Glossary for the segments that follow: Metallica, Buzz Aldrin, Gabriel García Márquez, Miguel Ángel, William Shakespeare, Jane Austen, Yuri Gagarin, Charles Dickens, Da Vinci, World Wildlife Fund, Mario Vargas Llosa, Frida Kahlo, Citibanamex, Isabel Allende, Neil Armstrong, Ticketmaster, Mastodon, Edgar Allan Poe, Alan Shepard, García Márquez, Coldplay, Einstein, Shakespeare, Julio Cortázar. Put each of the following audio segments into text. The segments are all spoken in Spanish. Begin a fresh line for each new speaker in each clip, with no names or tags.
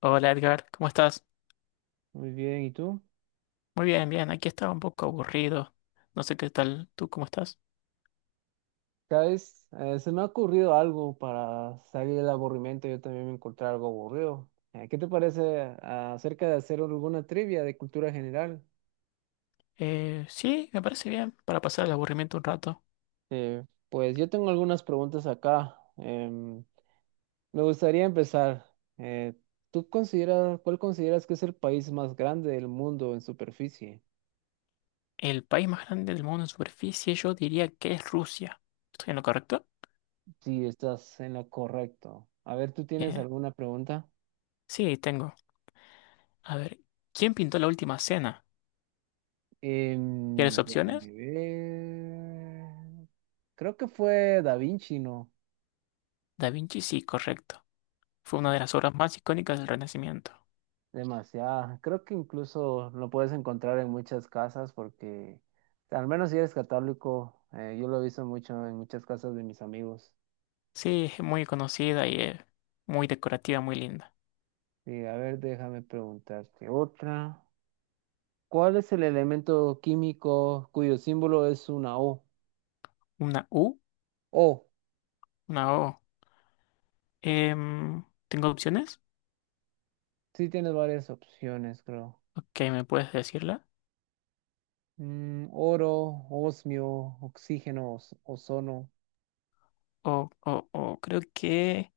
Hola Edgar, ¿cómo estás?
Muy bien, ¿y tú?
Muy bien, bien, aquí estaba un poco aburrido. No sé qué tal, ¿tú cómo estás?
¿Sabes? Se me ha ocurrido algo para salir del aburrimiento. Yo también me encontré algo aburrido. ¿Qué te parece acerca de hacer alguna trivia de cultura general?
Sí, me parece bien, para pasar el aburrimiento un rato.
Pues yo tengo algunas preguntas acá. Me gustaría empezar. Eh, ¿Tú consideras, cuál consideras que es el país más grande del mundo en superficie?
El país más grande del mundo en superficie, yo diría que es Rusia. ¿Estoy en lo correcto?
Sí, estás en lo correcto. A ver, ¿tú tienes
Bien.
alguna pregunta?
Sí, tengo. A ver, ¿quién pintó la última cena? ¿Quieres
Déjame
opciones?
ver. Creo que fue Da Vinci, ¿no?
Da Vinci, sí, correcto. Fue una de las obras más icónicas del Renacimiento.
Demasiado. Creo que incluso lo puedes encontrar en muchas casas porque, al menos si eres católico, yo lo he visto mucho en muchas casas de mis amigos.
Sí, es muy conocida y muy decorativa, muy linda.
Sí, a ver, déjame preguntarte otra. ¿Cuál es el elemento químico cuyo símbolo es una O?
Una U,
O.
una O. ¿Tengo opciones?
Sí, tienes varias opciones, creo.
Ok, ¿me puedes decirla?
Mm, oro, osmio, oxígeno, ozono.
O creo que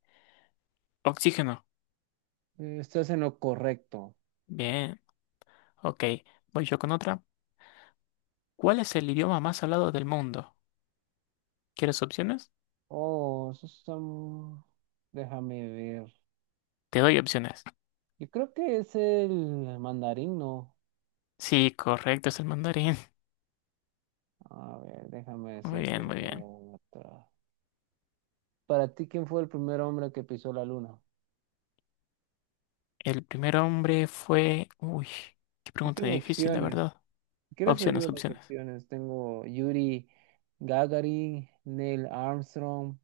oxígeno.
Estás en lo correcto.
Bien. Ok, voy yo con otra. ¿Cuál es el idioma más hablado del mundo? ¿Quieres opciones?
Oh, eso está déjame ver.
Te doy opciones.
Yo creo que es el mandarín, ¿no?
Sí, correcto, es el mandarín.
A ver, déjame
Muy
decirte
bien, muy bien.
otra. Para ti, ¿quién fue el primer hombre que pisó la luna?
El primer hombre fue, uy, qué
Yo
pregunta
tengo
difícil, la
opciones.
verdad.
Si quieres te
Opciones,
digo las
opciones.
opciones. Tengo Yuri Gagarin, Neil Armstrong,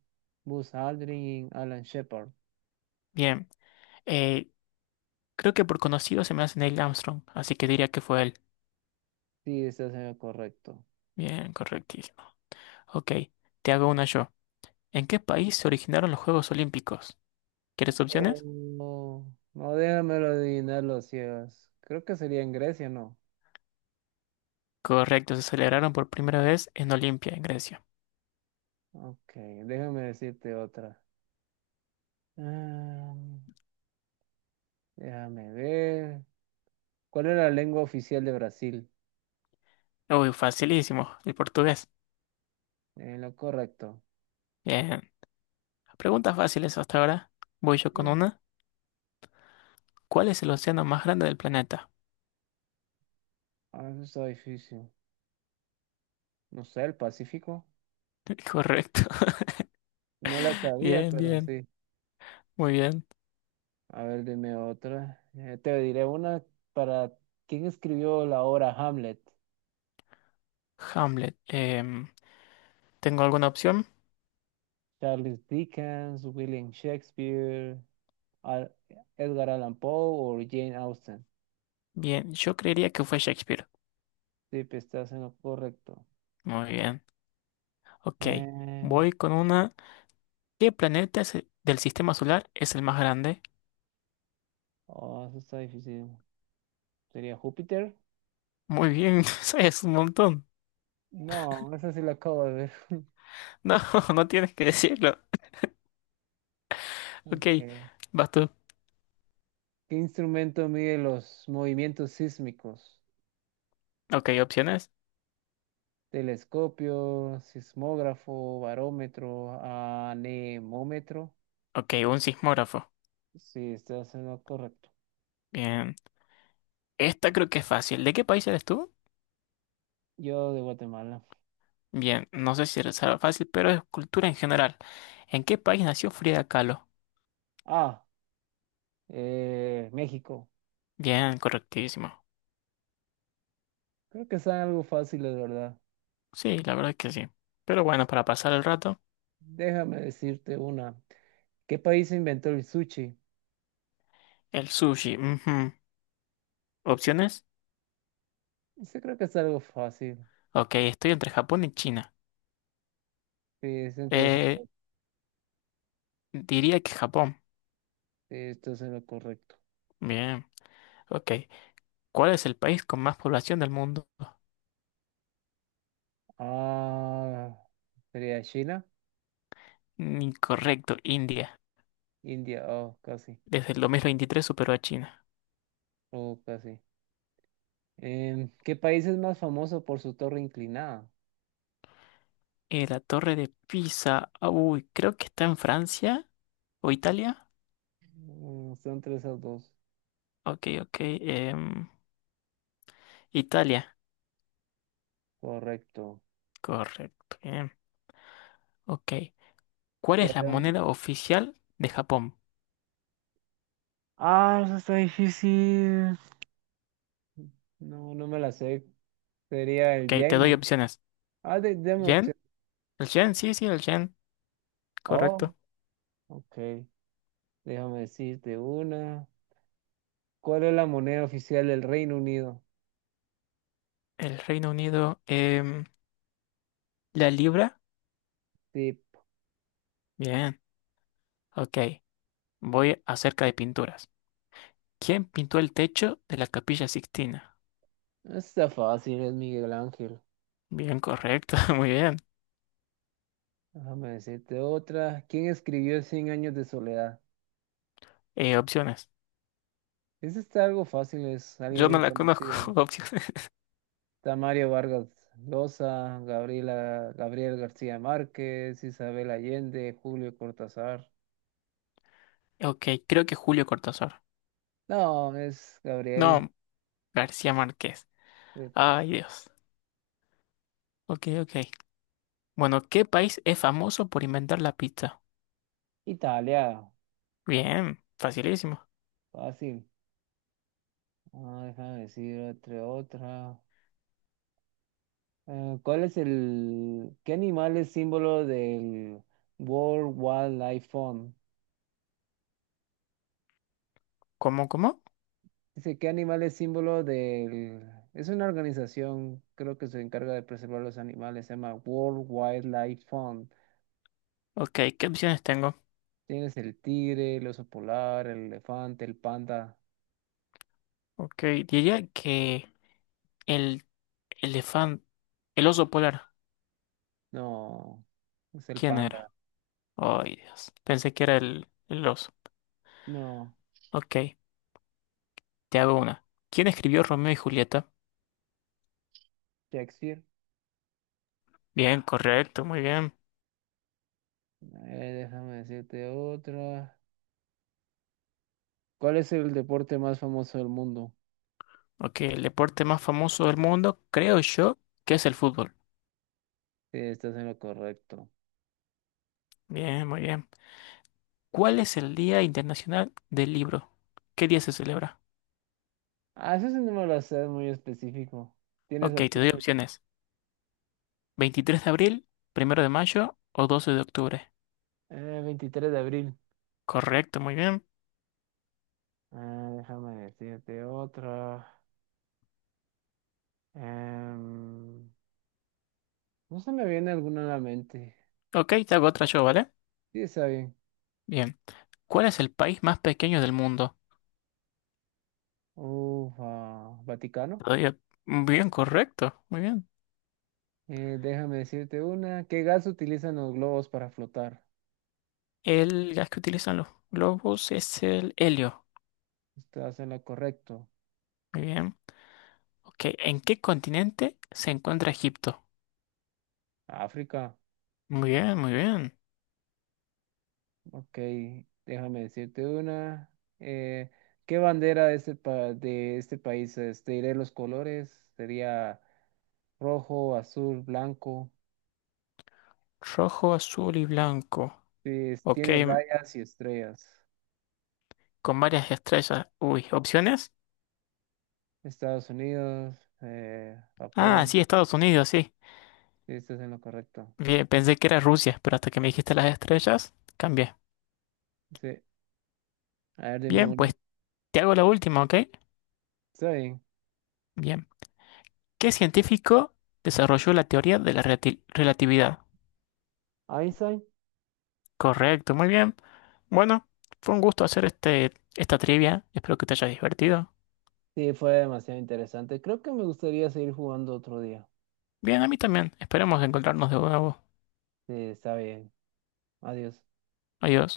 Buzz Aldrin, Alan Shepard.
Bien. eh, Creo que por conocido se me hace Neil Armstrong, así que diría que fue él.
Sí, estás en lo correcto.
Bien, correctísimo. Ok, te hago una yo. ¿En qué país se originaron los Juegos Olímpicos? ¿Quieres opciones?
Oh, no, déjamelo adivinar los ciegos. Creo que sería en Grecia, ¿no?
Correcto, se celebraron por primera vez en Olimpia, en Grecia.
Ok, déjame decirte otra. Ah, déjame ver. ¿Cuál es la lengua oficial de Brasil?
Uy, facilísimo, el portugués.
Lo correcto.
Bien, preguntas fáciles hasta ahora. Voy yo con
Sí.
una. ¿Cuál es el océano más grande del planeta?
Ah, eso está difícil. No sé, el Pacífico.
Correcto.
No la sabía,
Bien,
pero
bien,
sí.
muy bien.
A ver, dime otra. Te diré una para ¿quién escribió la obra Hamlet?
Hamlet. ¿Tengo alguna opción?
Charles Dickens, William Shakespeare, Al Edgar Allan Poe o Jane Austen.
Bien, yo creería que fue Shakespeare.
Sí, pues, estás en lo correcto.
Muy bien. Ok,
Eh,
voy con una. ¿Qué planeta del sistema solar es el más grande?
oh, eso está difícil. ¿Sería Júpiter?
Muy bien, sabes un montón.
No, esa sí la acabo de ver.
No, no tienes que decirlo. Ok,
Ok.
vas tú.
¿Qué instrumento mide los movimientos sísmicos?
Ok, opciones.
Telescopio, sismógrafo, barómetro, anemómetro.
Ok, un sismógrafo.
Sí, estás en lo correcto.
Bien. Esta creo que es fácil. ¿De qué país eres tú?
Yo de Guatemala.
Bien, no sé si será fácil, pero es cultura en general. ¿En qué país nació Frida Kahlo?
Ah, México.
Bien, correctísimo.
Creo que es algo fácil, de verdad.
Sí, la verdad es que sí. Pero bueno, para pasar el rato,
Déjame decirte una. ¿Qué país inventó el sushi?
el sushi. Ujú. ¿Opciones?
Eso creo que es algo fácil.
Ok, estoy entre Japón y China.
Sí, es
Eh,
interesante.
Diría que Japón.
Sí, esto es lo correcto.
Bien, ok. ¿Cuál es el país con más población del mundo?
Ah, sería China,
Incorrecto, India.
India. Oh, casi.
Desde el 2023 superó a China.
Oh, casi. ¿Qué país es más famoso por su torre inclinada?
La Torre de Pisa. Ah, uy, creo que está en Francia o Italia.
Mm, son tres a dos.
Ok, ok. Italia.
Correcto.
Correcto. Bien. Ok. ¿Cuál es la
Teherán.
moneda oficial de Japón?
Ah, eso está difícil. No, no me la sé. Sería el
Ok, te
yen,
doy
¿no?
opciones.
Ah, deme
¿Yen?
opción.
¿El yen? Sí, sí, el yen.
Oh,
Correcto.
ok. Déjame decirte una. ¿Cuál es la moneda oficial del Reino Unido?
El Reino Unido. ¿La libra?
Tip.
Bien. Ok. Voy acerca de pinturas. ¿Quién pintó el techo de la Capilla Sixtina?
Está fácil, es Miguel Ángel.
Bien, correcto. Muy bien.
Déjame decirte otra. ¿Quién escribió Cien años de soledad?
Opciones.
Ese está algo fácil, es alguien
Yo no
bien
la conozco.
conocido.
Opciones.
Está Mario Vargas Llosa, Gabriela, Gabriel García Márquez, Isabel Allende, Julio Cortázar.
Ok, creo que Julio Cortázar.
No, es Gabriel.
No, García Márquez.
De
Ay, Dios. Ok, ok. Bueno, ¿qué país es famoso por inventar la pizza?
Italia,
Bien, facilísimo.
fácil. Ah, déjame decir otra. ¿Cuál es qué animal es símbolo del World Wildlife Fund?
¿Cómo, cómo?
Dice, ¿qué animal es símbolo del, es una organización, creo que se encarga de preservar los animales, se llama World Wildlife Fund.
Ok, ¿qué opciones tengo?
Tienes el tigre, el oso polar, el elefante, el panda.
Ok, diría que el elefante, el oso polar.
No, es el
¿Quién era?
panda.
Ay, Dios. Pensé que era el oso.
No,
Ok, te hago una. ¿Quién escribió Romeo y Julieta?
Shakespeare.
Bien, correcto, muy bien.
Déjame decirte otra. ¿Cuál es el deporte más famoso del mundo?
Ok, el deporte más famoso del mundo, creo yo, que es el fútbol.
Sí, estás en lo correcto.
Bien, muy bien. ¿Cuál es el Día Internacional del Libro? ¿Qué día se celebra?
Ah, eso sí no me lo sé, es muy específico. Tienes
Ok, te doy
opciones.
opciones. 23 de abril, 1 de mayo o 12 de octubre.
23 de abril.
Correcto, muy bien.
Ah, déjame decirte otra. Em, no se me viene alguna a la mente.
Ok, te hago otra yo, ¿vale?
Sí, está bien.
Bien. ¿Cuál es el país más pequeño del mundo?
Ufa,
Te
Vaticano.
doy op- Bien, correcto, muy bien.
Déjame decirte una. ¿Qué gas utilizan los globos para flotar?
El gas que utilizan los globos es el helio.
Estás en lo correcto.
Muy bien. Ok, ¿en qué continente se encuentra Egipto?
África.
Muy bien, muy bien.
Ok, déjame decirte una. Eh, ¿Qué bandera de este, de este país es? Te diré los colores. Sería rojo, azul, blanco.
Rojo, azul y blanco.
Sí, es-
Ok,
tiene rayas y estrellas.
con varias estrellas. Uy, ¿opciones?
Estados Unidos,
Ah, sí,
Japón.
Estados Unidos, sí.
Sí, estás en lo correcto.
Bien, pensé que era Rusia, pero hasta que me dijiste las estrellas, cambié.
Sí, a ver, dime
Bien,
uno.
pues te hago la última, ¿ok?
Está bien.
Bien. ¿Qué científico desarrolló la teoría de la relatividad?
Einstein.
Correcto, muy bien. Bueno, fue un gusto hacer este, esta trivia. Espero que te haya divertido.
Sí, fue demasiado interesante. Creo que me gustaría seguir jugando otro día.
Bien, a mí también. Esperemos encontrarnos de nuevo.
Sí, está bien. Adiós.
Adiós.